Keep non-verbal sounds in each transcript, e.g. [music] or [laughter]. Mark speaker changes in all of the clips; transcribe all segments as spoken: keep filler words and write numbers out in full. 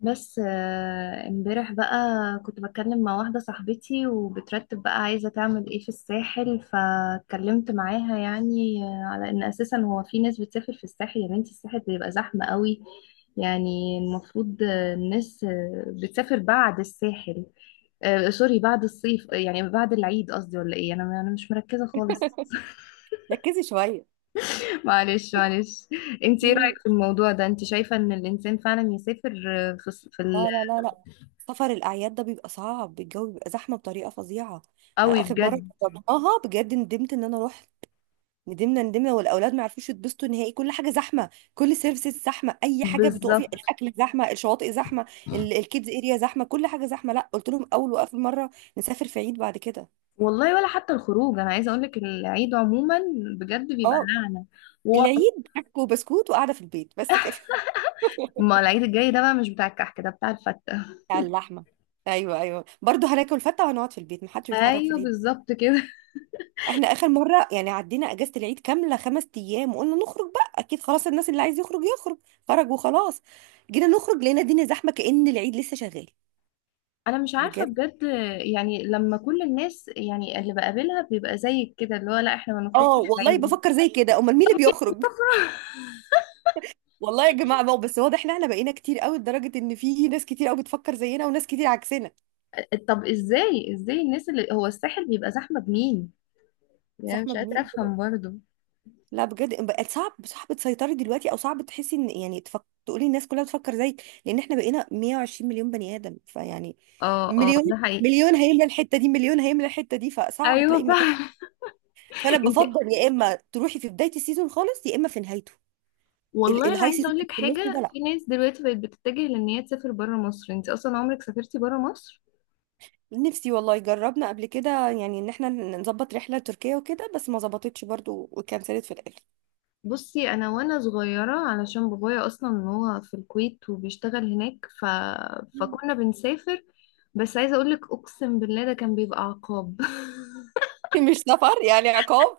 Speaker 1: بس آه، امبارح بقى كنت بتكلم مع واحدة صاحبتي وبترتب بقى عايزة تعمل ايه في الساحل، فاتكلمت معاها يعني آه، على ان اساسا هو في ناس بتسافر في الساحل. يا بنتي الساحل بيبقى زحمة قوي. يعني المفروض آه، الناس آه، بتسافر بعد الساحل، آه، سوري، بعد الصيف، آه، يعني بعد العيد قصدي، ولا ايه؟ انا انا مش مركزة خالص. [laughs]
Speaker 2: ركزي شويه.
Speaker 1: معلش معلش. انت ايه رأيك
Speaker 2: مم.
Speaker 1: في الموضوع ده؟ انت شايفة ان الانسان فعلا يسافر آه، في الص- في ال-
Speaker 2: لا، لا، لا، لا، طبعا. سفر الاعياد ده بيبقى صعب، الجو بيبقى زحمه بطريقه فظيعه. انا
Speaker 1: قوي،
Speaker 2: اخر مره
Speaker 1: بجد.
Speaker 2: جربناها بجد ندمت ان انا رحت. ندمنا ندمنا والاولاد ما عرفوش يتبسطوا نهائي، كل حاجه زحمه، كل سيرفيسز زحمه، اي حاجه بتقفي،
Speaker 1: بالظبط.
Speaker 2: الاكل زحمه، الشواطئ زحمه، ال- الكيدز اريا زحمه، كل حاجه زحمه. لا، قلت لهم اول واخر مره نسافر في عيد بعد كده.
Speaker 1: والله ولا حتى الخروج، انا عايزه اقول لك العيد عموما بجد بيبقى
Speaker 2: اه،
Speaker 1: نعنى و...
Speaker 2: العيد حك وبسكوت وقاعده في البيت بس كده. [laughs]
Speaker 1: ما العيد الجاي ده بقى مش بتاع الكحك، ده بتاع الفته.
Speaker 2: على اللحمه. ايوه، ايوه، برضه هناكل فته وهنقعد في البيت، محدش بيتحرك في
Speaker 1: ايوه
Speaker 2: العيد.
Speaker 1: بالظبط كده. [laughs]
Speaker 2: احنا اخر مرة يعني عدينا اجازة العيد كاملة خمس ايام وقلنا نخرج بقى، اكيد خلاص الناس اللي عايز يخرج يخرج. خرج وخلاص. جينا نخرج لقينا الدنيا زحمة كأن العيد لسه شغال.
Speaker 1: انا مش عارفه
Speaker 2: بجد.
Speaker 1: بجد، يعني لما كل الناس يعني اللي بقابلها بيبقى زيك كده، اللي هو لا، احنا ما
Speaker 2: اه
Speaker 1: نخرجش في
Speaker 2: والله
Speaker 1: العيد.
Speaker 2: بفكر زي كده، امال مين اللي بيخرج؟ والله يا جماعة بقى، بس واضح ان احنا بقينا كتير قوي لدرجة ان في ناس كتير قوي بتفكر زينا وناس كتير عكسنا.
Speaker 1: طب ازاي ازاي الناس اللي هو الساحل بيبقى زحمه بمين؟ يعني
Speaker 2: زحمة
Speaker 1: مش قادره
Speaker 2: بمين؟
Speaker 1: افهم برضه.
Speaker 2: لا بجد، بقت صعب، صعب تسيطري دلوقتي، او صعب تحسي ان، يعني، تفك... تقولي الناس كلها بتفكر زيك، لان احنا بقينا 120 مليون بني ادم، فيعني.
Speaker 1: اه اه،
Speaker 2: مليون.
Speaker 1: ده حقيقي.
Speaker 2: مليون هيملى الحته دي، مليون هيملى الحته دي، فصعب تلاقي
Speaker 1: ايوه
Speaker 2: مكان.
Speaker 1: فعلا.
Speaker 2: فانا
Speaker 1: [laughs] انت،
Speaker 2: بفضل يا اما تروحي في بدايه السيزون خالص يا اما في نهايته. ال-
Speaker 1: والله انا
Speaker 2: الهاي
Speaker 1: عايزه
Speaker 2: سيزون
Speaker 1: اقول
Speaker 2: اللي
Speaker 1: لك
Speaker 2: في النص
Speaker 1: حاجه.
Speaker 2: ده لا.
Speaker 1: في ناس دلوقتي بقت بتتجه لان هي تسافر بره مصر. انت اصلا عمرك سافرتي بره مصر؟
Speaker 2: نفسي والله، جربنا قبل كده يعني ان احنا نظبط رحله لتركيا وكده، بس ما ظبطتش برضو وكنسلت في الاخر.
Speaker 1: بصي، انا وانا صغيره علشان بابايا اصلا هو في الكويت وبيشتغل هناك، ف... فكنا
Speaker 2: [laughs]
Speaker 1: بنسافر. بس عايزه اقول لك، اقسم بالله ده كان بيبقى عقاب. [laughs]
Speaker 2: مش سفر يعني، عقاب.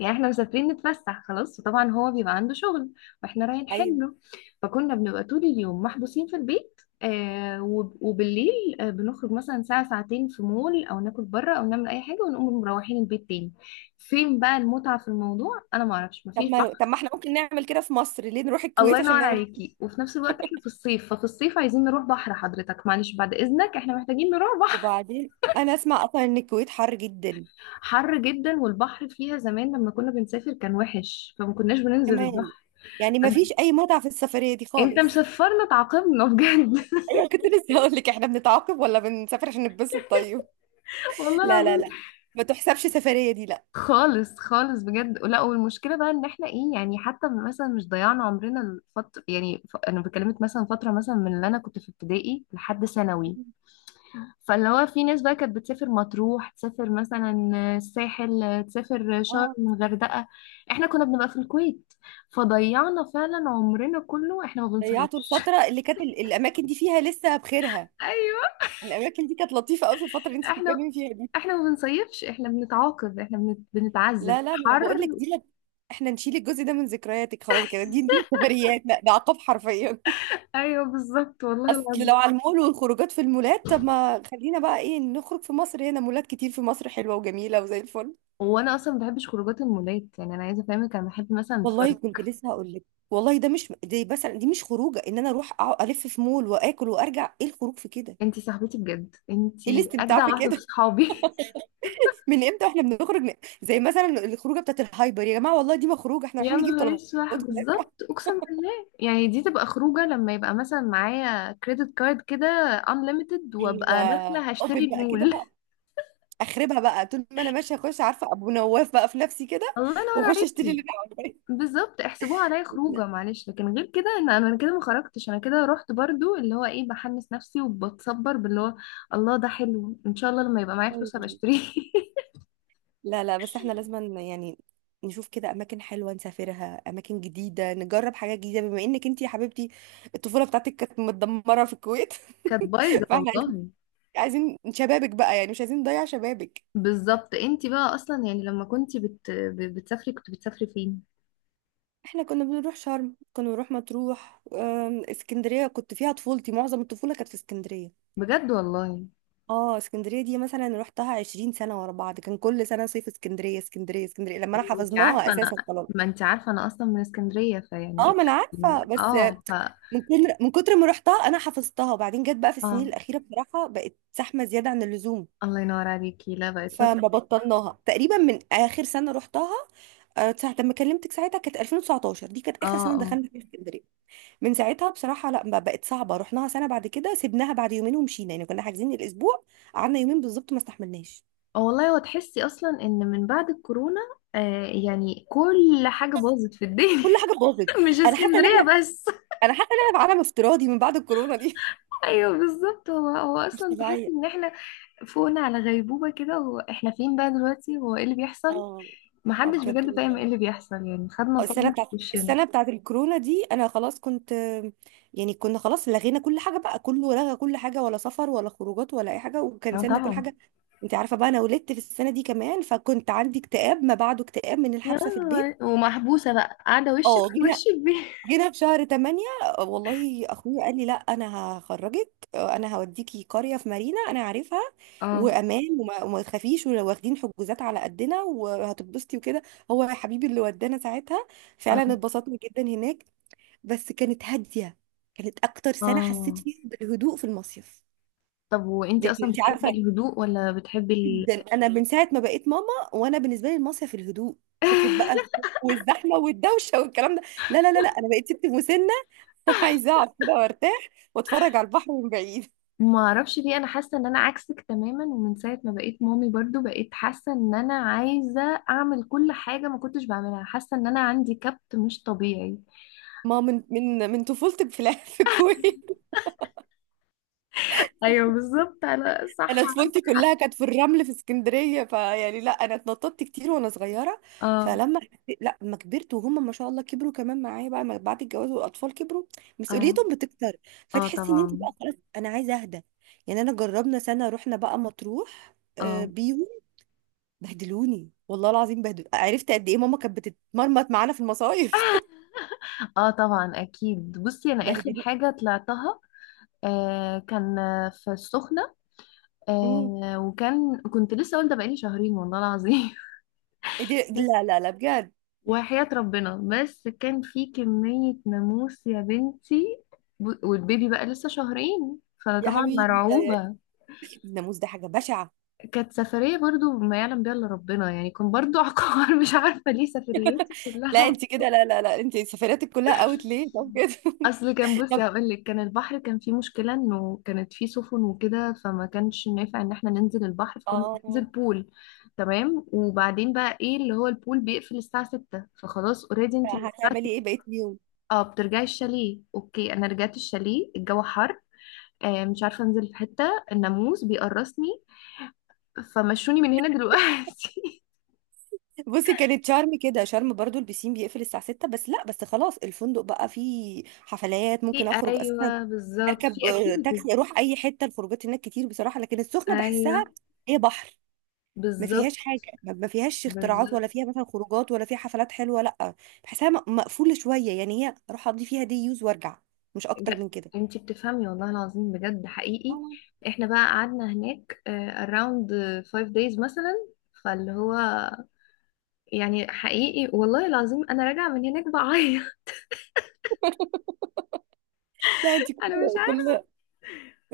Speaker 1: يعني احنا مسافرين نتفسح خلاص، وطبعا هو بيبقى عنده شغل، واحنا رايحين
Speaker 2: ايوه.
Speaker 1: حله. فكنا بنبقى طول اليوم محبوسين في البيت، آه وب- وبالليل آه بنخرج مثلا ساعة ساعتين في مول، او ناكل بره، او نعمل اي حاجة، ونقوم مروحين البيت تاني. فين بقى المتعة في الموضوع؟ انا ما اعرفش،
Speaker 2: طب
Speaker 1: مفيش
Speaker 2: ما
Speaker 1: بحر.
Speaker 2: طب ما احنا ممكن نعمل كده في مصر، ليه نروح
Speaker 1: الله
Speaker 2: الكويت
Speaker 1: ينور
Speaker 2: عشان نعمل؟
Speaker 1: عليكي. وفي نفس الوقت احنا في الصيف، ففي الصيف عايزين نروح بحر. حضرتك معلش، بعد اذنك، احنا محتاجين نروح بحر.
Speaker 2: وبعدين انا اسمع اصلا ان الكويت حر جدا.
Speaker 1: حر جدا، والبحر فيها زمان لما كنا بنسافر كان وحش، فما كناش بننزل
Speaker 2: كمان،
Speaker 1: البحر.
Speaker 2: يعني ما فيش اي متعه في السفريه دي
Speaker 1: انت
Speaker 2: خالص.
Speaker 1: مشفرنا، تعاقبنا بجد. [laughs]
Speaker 2: ايوه، كنت لسه هقول لك، احنا بنتعاقب ولا بنسافر عشان نتبسط؟ طيب،
Speaker 1: والله
Speaker 2: لا لا
Speaker 1: العظيم.
Speaker 2: لا، ما تحسبش سفرية دي لا.
Speaker 1: خالص خالص، بجد لا. والمشكله بقى ان احنا ايه، يعني حتى مثلا مش ضيعنا عمرنا الفتره، يعني ف... انا بكلمك مثلا فتره مثلا من اللي انا كنت في ابتدائي لحد ثانوي، فاللي هو في ناس بقى كانت بتسافر مطروح، تسافر مثلا الساحل، تسافر شرم،
Speaker 2: اه.
Speaker 1: الغردقه. احنا كنا بنبقى في الكويت، فضيعنا فعلا عمرنا كله، احنا ما
Speaker 2: ضيعتوا
Speaker 1: بنصيفش.
Speaker 2: الفترة اللي كانت ال- الاماكن دي فيها لسه بخيرها.
Speaker 1: [laughs] ايوه.
Speaker 2: الاماكن دي كانت لطيفة قوي في الفترة اللي انت
Speaker 1: احنا
Speaker 2: بتتكلمي فيها دي.
Speaker 1: احنا ما بنصيفش، احنا بنتعاقب، احنا بنت... بنتعذب
Speaker 2: لا لا، ما انا بقول
Speaker 1: حر.
Speaker 2: لك دي لك. احنا نشيل الجزء ده من ذكرياتك خلاص كده، دي دي سفريات لا، ده عقاب حرفيا.
Speaker 1: ايوه بالظبط،
Speaker 2: [laughs]
Speaker 1: والله
Speaker 2: اصل لو
Speaker 1: العظيم.
Speaker 2: على المول والخروجات في المولات، طب ما خلينا بقى ايه نخرج في مصر، هنا مولات كتير في مصر حلوة وجميلة وزي الفل.
Speaker 1: وانا اصلا ما بحبش خروجات المولات، يعني انا عايزه افهمك، انا بحب مثلا
Speaker 2: والله
Speaker 1: الفرد.
Speaker 2: كنت لسه هقول لك. والله ده مش، دي مثلا دي مش خروجه ان انا اروح أقعد الف في مول واكل وارجع، ايه الخروج في كده؟
Speaker 1: انتي صاحبتي بجد،
Speaker 2: ايه
Speaker 1: انتي
Speaker 2: الاستمتاع
Speaker 1: اجدع
Speaker 2: في
Speaker 1: واحده في
Speaker 2: كده؟
Speaker 1: صحابي. [laughs]
Speaker 2: [laughs] من امتى واحنا بنخرج، ن- زي مثلا الخروجه بتاعت الهايبر، يا جماعه، والله دي ما خروجه، احنا
Speaker 1: يا
Speaker 2: رايحين نجيب
Speaker 1: نهار
Speaker 2: طلبات
Speaker 1: اسود،
Speaker 2: ونرجع.
Speaker 1: بالظبط، اقسم بالله، يعني دي تبقى خروجه لما يبقى مثلا معايا كريدت كارد كده unlimited،
Speaker 2: ايوه.
Speaker 1: وابقى داخله
Speaker 2: [laughs]
Speaker 1: هشتري
Speaker 2: اوبن بقى كده بقى،
Speaker 1: المول.
Speaker 2: اخربها بقى طول ما انا ماشيه، اخش عارفه ابو نواف بقى في نفسي كده،
Speaker 1: [laughs] الله ينور
Speaker 2: واخش اشتري اللي
Speaker 1: عليكي.
Speaker 2: انا
Speaker 1: بالظبط، احسبوها عليا خروجه. معلش، لكن غير كده، ان انا كده ما خرجتش، انا كده رحت برضو، اللي هو ايه، بحمس نفسي وبتصبر باللي هو الله ده حلو، ان شاء الله لما يبقى معايا فلوس هبقى
Speaker 2: عاوزاه.
Speaker 1: اشتريه. [laughs]
Speaker 2: لا لا، بس احنا لازم يعني نشوف كده اماكن حلوه نسافرها، اماكن جديده نجرب حاجات جديده، بما انك انت يا حبيبتي الطفوله بتاعتك كانت متدمره في الكويت.
Speaker 1: كانت
Speaker 2: [laughs]
Speaker 1: بايظه
Speaker 2: فاحنا عايزين،
Speaker 1: والله.
Speaker 2: عايزين شبابك بقى يعني، مش عايزين نضيع شبابك.
Speaker 1: بالظبط، انتي بقى اصلا يعني لما كنتي بت... ب- بتسافري كنت بتسافري فين؟
Speaker 2: احنا كنا بنروح شرم، كنا بنروح مطروح، آم، اسكندريه، كنت فيها طفولتي، معظم الطفوله كانت في اسكندريه.
Speaker 1: بجد والله.
Speaker 2: اه، اسكندريه دي مثلا روحتها عشرين سنة سنه ورا بعض، كان كل سنه صيف اسكندريه اسكندريه اسكندريه لما انا
Speaker 1: ما انتي
Speaker 2: حفظناها
Speaker 1: عارفه انا
Speaker 2: اساسا خلاص.
Speaker 1: ما انتي عارفه انا اصلا من اسكندريه،
Speaker 2: اه،
Speaker 1: فيعني.
Speaker 2: ما انا عارفه،
Speaker 1: يعني
Speaker 2: بس
Speaker 1: اه ف
Speaker 2: من كتر من كتر ما رحتها انا حفظتها. وبعدين جت بقى في السنين
Speaker 1: اه.
Speaker 2: الاخيره بصراحه، بقت زحمه زياده عن اللزوم.
Speaker 1: الله ينور عليكي. لا، بقت لا
Speaker 2: فما
Speaker 1: تطاق.
Speaker 2: بطلناها تقريبا، من اخر سنه رحتها آه، ساعه لما كلمتك، ساعتها كانت الفين وتسعة عشر، دي كانت
Speaker 1: اه.
Speaker 2: اخر سنه
Speaker 1: آه.
Speaker 2: دخلنا فيها اسكندريه. من ساعتها بصراحه، لا، ما بقت صعبه، رحناها سنه بعد كده سيبناها بعد يومين ومشينا، يعني كنا حاجزين الاسبوع، قعدنا يومين بالظبط، ما استحملناش.
Speaker 1: اه والله، هو تحسي اصلا ان من بعد الكورونا، آه يعني كل حاجه باظت في الدنيا.
Speaker 2: كل حاجه باظت.
Speaker 1: [laughs] مش
Speaker 2: انا حاسه ان
Speaker 1: اسكندريه
Speaker 2: احنا
Speaker 1: بس.
Speaker 2: انا حاسه ان احنا في عالم افتراضي من بعد الكورونا دي.
Speaker 1: [laughs] ايوه بالظبط، هو هو
Speaker 2: [laughs] مش
Speaker 1: اصلا تحسي
Speaker 2: طبيعيه.
Speaker 1: ان احنا فوقنا على غيبوبه كده. هو احنا فين بقى دلوقتي؟ هو ايه اللي بيحصل؟
Speaker 2: اه، اه
Speaker 1: محدش
Speaker 2: بجد.
Speaker 1: بجد فاهم ايه اللي بيحصل، يعني خدنا
Speaker 2: السنه
Speaker 1: صدمه في
Speaker 2: بتاعت
Speaker 1: وشنا.
Speaker 2: السنه بتاعت الكورونا دي، انا خلاص كنت، يعني كنا خلاص لغينا كل حاجه بقى، كله لغى كل حاجه، ولا سفر ولا خروجات ولا اي حاجه،
Speaker 1: اه
Speaker 2: وكنسلنا كل
Speaker 1: طبعا.
Speaker 2: حاجه. انت عارفه بقى انا ولدت في السنه دي كمان، فكنت عندي اكتئاب ما بعده اكتئاب من
Speaker 1: يا،
Speaker 2: الحبسه في البيت.
Speaker 1: ومحبوسه بقى قاعده وشك
Speaker 2: اه،
Speaker 1: في وش
Speaker 2: جينا
Speaker 1: البيت.
Speaker 2: جينا في شهر تمانية والله، اخويا قال لي لا، انا هخرجك، انا هوديكي قريه في مارينا انا عارفها
Speaker 1: اه.
Speaker 2: وامان، وما, وما تخافيش، واخدين حجوزات على قدنا، وهتتبسطي وكده. هو يا حبيبي اللي ودانا ساعتها، فعلا
Speaker 1: اه.
Speaker 2: اتبسطنا جدا هناك، بس كانت هاديه، كانت اكتر سنه حسيت
Speaker 1: اه.
Speaker 2: فيها بالهدوء في المصيف.
Speaker 1: طب وانتي
Speaker 2: لان
Speaker 1: اصلا
Speaker 2: انت
Speaker 1: بتحبي
Speaker 2: عارفه
Speaker 1: الهدوء ولا بتحبي
Speaker 2: جدا، انا من ساعه ما بقيت ماما، وانا بالنسبه لي المصيف الهدوء، فكره بقى
Speaker 1: ال... [laughs]
Speaker 2: الخوف والزحمه والدوشه والكلام ده. لا لا لا لا، انا بقيت ست مسنه. [laughs] عايزة اقعد كده وارتاح واتفرج على البحر من بعيد.
Speaker 1: ما اعرفش ليه، انا حاسه ان انا عكسك تماما، ومن ساعه ما بقيت مامي برضو بقيت حاسه ان انا عايزه اعمل كل حاجه ما كنتش بعملها، حاسه ان انا عندي كبت مش طبيعي.
Speaker 2: ما من من من طفولتي في الع- [laughs] في الكويت.
Speaker 1: ايوه بالظبط، انا صح،
Speaker 2: انا
Speaker 1: عندك
Speaker 2: طفولتي
Speaker 1: حق.
Speaker 2: كلها كانت في الرمل في اسكندريه، فيعني لا، انا اتنططت كتير وانا صغيره.
Speaker 1: اه.
Speaker 2: فلما حسيت- لا، لما كبرت، وهم ما شاء الله كبروا كمان معايا بقى، ما- بعد الجواز والاطفال كبروا،
Speaker 1: اه.
Speaker 2: مسؤوليتهم بتكتر،
Speaker 1: اه
Speaker 2: فتحسي ان انت
Speaker 1: طبعا.
Speaker 2: بقى خلاص انا عايزه اهدى. يعني انا جربنا سنه رحنا بقى مطروح آه،
Speaker 1: اه.
Speaker 2: بيهم، بهدلوني والله العظيم، بهدلوني، عرفت قد ايه ماما كانت بتتمرمط معانا في المصايف.
Speaker 1: اه طبعا، اكيد. بصي
Speaker 2: [laughs]
Speaker 1: انا اخر
Speaker 2: بهدلوني.
Speaker 1: حاجه طلعتها آه كان آه، في السخنه، آه وكان كنت لسه والده بقالي شهرين والله العظيم.
Speaker 2: إيه؟
Speaker 1: [laughs]
Speaker 2: دي
Speaker 1: بس،
Speaker 2: لا لا لا بجد.
Speaker 1: وحياة ربنا، بس كان في كمية ناموس يا بنتي، ب- والبيبي بقى لسه شهرين،
Speaker 2: يا
Speaker 1: فطبعا
Speaker 2: حبيبي، ده
Speaker 1: مرعوبة.
Speaker 2: الناموس ده حاجة بشعة.
Speaker 1: كانت سفرية برضو ما يعلم بيها إلا ربنا، يعني كان برضو عقار. [laughs] مش عارفة ليه سفرياتي
Speaker 2: لا،
Speaker 1: كلها،
Speaker 2: انت كده، لا لا لا، انت سفرياتك كلها اوت ليه طب كده.
Speaker 1: أصل كان،
Speaker 2: [laughs]
Speaker 1: بصي
Speaker 2: طب.
Speaker 1: هقولك، كان البحر كان فيه مشكلة، إنه كانت فيه سفن وكده، فما كانش نافع إن احنا ننزل البحر، فكنا بننزل
Speaker 2: اه،
Speaker 1: بول. تمام، وبعدين بقى إيه، اللي هو البول بيقفل الساعة ستة، فخلاص اوريدي انتي من الساعة.
Speaker 2: هتعملي ايه بقيت اليوم؟
Speaker 1: اه بترجعي الشاليه، اوكي انا رجعت الشاليه، الجو حر، آه مش عارفه انزل في حته، الناموس بيقرصني، فمشوني من هنا دلوقتي.
Speaker 2: بصي كانت شرم كده، شرم برضو البسين بيقفل الساعة ستة، بس لا، بس خلاص الفندق بقى فيه حفلات
Speaker 1: [laughs] في،
Speaker 2: ممكن اخرج اساسا،
Speaker 1: ايوه بالظبط،
Speaker 2: اركب
Speaker 1: في
Speaker 2: آه،
Speaker 1: اكتيفيتيز.
Speaker 2: تاكسي اروح اي حتة، الخروجات هناك كتير بصراحة. لكن السخنة
Speaker 1: ايوه
Speaker 2: بحسها هي بحر، ما
Speaker 1: بالظبط،
Speaker 2: فيهاش حاجه، ما ما فيهاش اختراعات، ولا
Speaker 1: بالظبط
Speaker 2: فيها مثلا خروجات، ولا فيها حفلات حلوه، لا، بحسها م- مقفوله شويه يعني، هي اروح اقضي فيها دي يوز وارجع، مش اكتر
Speaker 1: جا-
Speaker 2: من كده.
Speaker 1: انتي بتفهمي، والله العظيم بجد حقيقي.
Speaker 2: آه،
Speaker 1: احنا بقى قعدنا هناك اراوند خمسة دايز مثلا، فاللي هو يعني حقيقي والله العظيم، انا راجعه من هناك بعيط.
Speaker 2: لا، انت
Speaker 1: [laughs]
Speaker 2: كل
Speaker 1: انا مش عارفه،
Speaker 2: كل،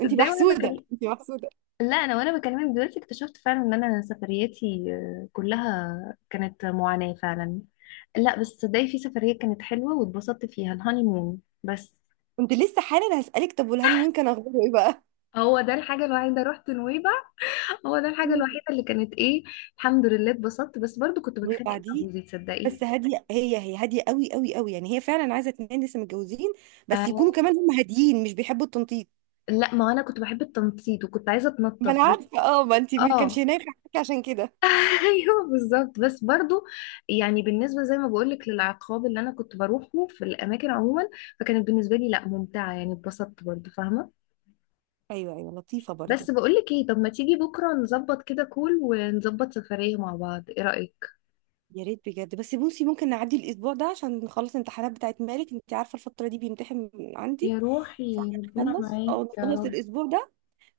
Speaker 2: انت
Speaker 1: وانا
Speaker 2: محسودة،
Speaker 1: بكلم.
Speaker 2: انت محسودة.
Speaker 1: لا، انا وانا بكلمك دلوقتي اكتشفت فعلا ان انا سفرياتي آه، كلها كانت معاناة فعلا. لا بس صدقني في سفرية كانت حلوة واتبسطت فيها، الهاني مون بس.
Speaker 2: كنت لسه حالا هسألك، طب والهاني مون كان اخباره ايه بقى؟
Speaker 1: هو ده الحاجة الوحيدة، رحت نويبع. هو ده
Speaker 2: [laughs]
Speaker 1: الحاجة
Speaker 2: مم.
Speaker 1: الوحيدة اللي كانت ايه، الحمد لله اتبسطت، بس برضو كنت بتخانق مع
Speaker 2: وبعديه
Speaker 1: جوزي تصدقي.
Speaker 2: بس هاديه، هي هي هاديه قوي قوي قوي يعني، هي فعلا عايزه اتنين لسه متجوزين بس يكونوا
Speaker 1: آه
Speaker 2: كمان هم هاديين مش بيحبوا التنطيط.
Speaker 1: لا، ما انا كنت بحب التنطيط وكنت عايزة
Speaker 2: ما
Speaker 1: اتنطط
Speaker 2: انا
Speaker 1: بس.
Speaker 2: عارفة اه، ما انت ما كانش
Speaker 1: اه.
Speaker 2: هناك عشان كده.
Speaker 1: [laughs] ايوه بالظبط، بس برضو يعني بالنسبه زي ما بقولك للعقاب اللي انا كنت بروحه في الاماكن عموما، فكانت بالنسبه لي لا ممتعه، يعني اتبسطت برضو فاهمه.
Speaker 2: ايوه، ايوه، لطيفه برضو.
Speaker 1: بس بقولك ايه، طب ما تيجي بكره نظبط كده كول، ونظبط سفريه مع بعض، ايه رايك؟
Speaker 2: يا ريت بجد، بس بصي ممكن نعدي الاسبوع ده عشان نخلص الامتحانات بتاعت مالك، انت عارفه الفتره دي بيمتحن عندي.
Speaker 1: يا روحي، ربنا
Speaker 2: فهنخلص
Speaker 1: معاك
Speaker 2: او
Speaker 1: يا
Speaker 2: نخلص
Speaker 1: رب.
Speaker 2: الاسبوع ده،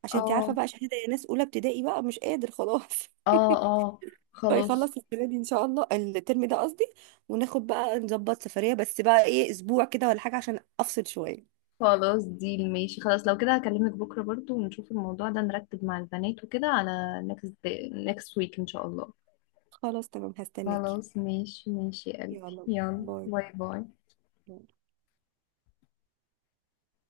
Speaker 2: عشان انت عارفه
Speaker 1: اه.
Speaker 2: بقى، شهاده يا ناس، اولى ابتدائي بقى مش قادر خلاص.
Speaker 1: اه. اه
Speaker 2: [laughs]
Speaker 1: خلاص.
Speaker 2: فيخلص السنه دي ان شاء الله، الترم ده قصدي، وناخد بقى نظبط سفريه، بس بقى ايه، اسبوع كده ولا حاجه، عشان افصل شويه.
Speaker 1: خلاص دي ماشي، خلاص لو كده هكلمك بكره برضو، ونشوف الموضوع ده، نرتب مع البنات وكده على next day next week ان شاء الله.
Speaker 2: خلاص تمام، هستناكي.
Speaker 1: خلاص، ماشي ماشي يا قلبي،
Speaker 2: يلا،
Speaker 1: يلا
Speaker 2: باي.
Speaker 1: باي باي.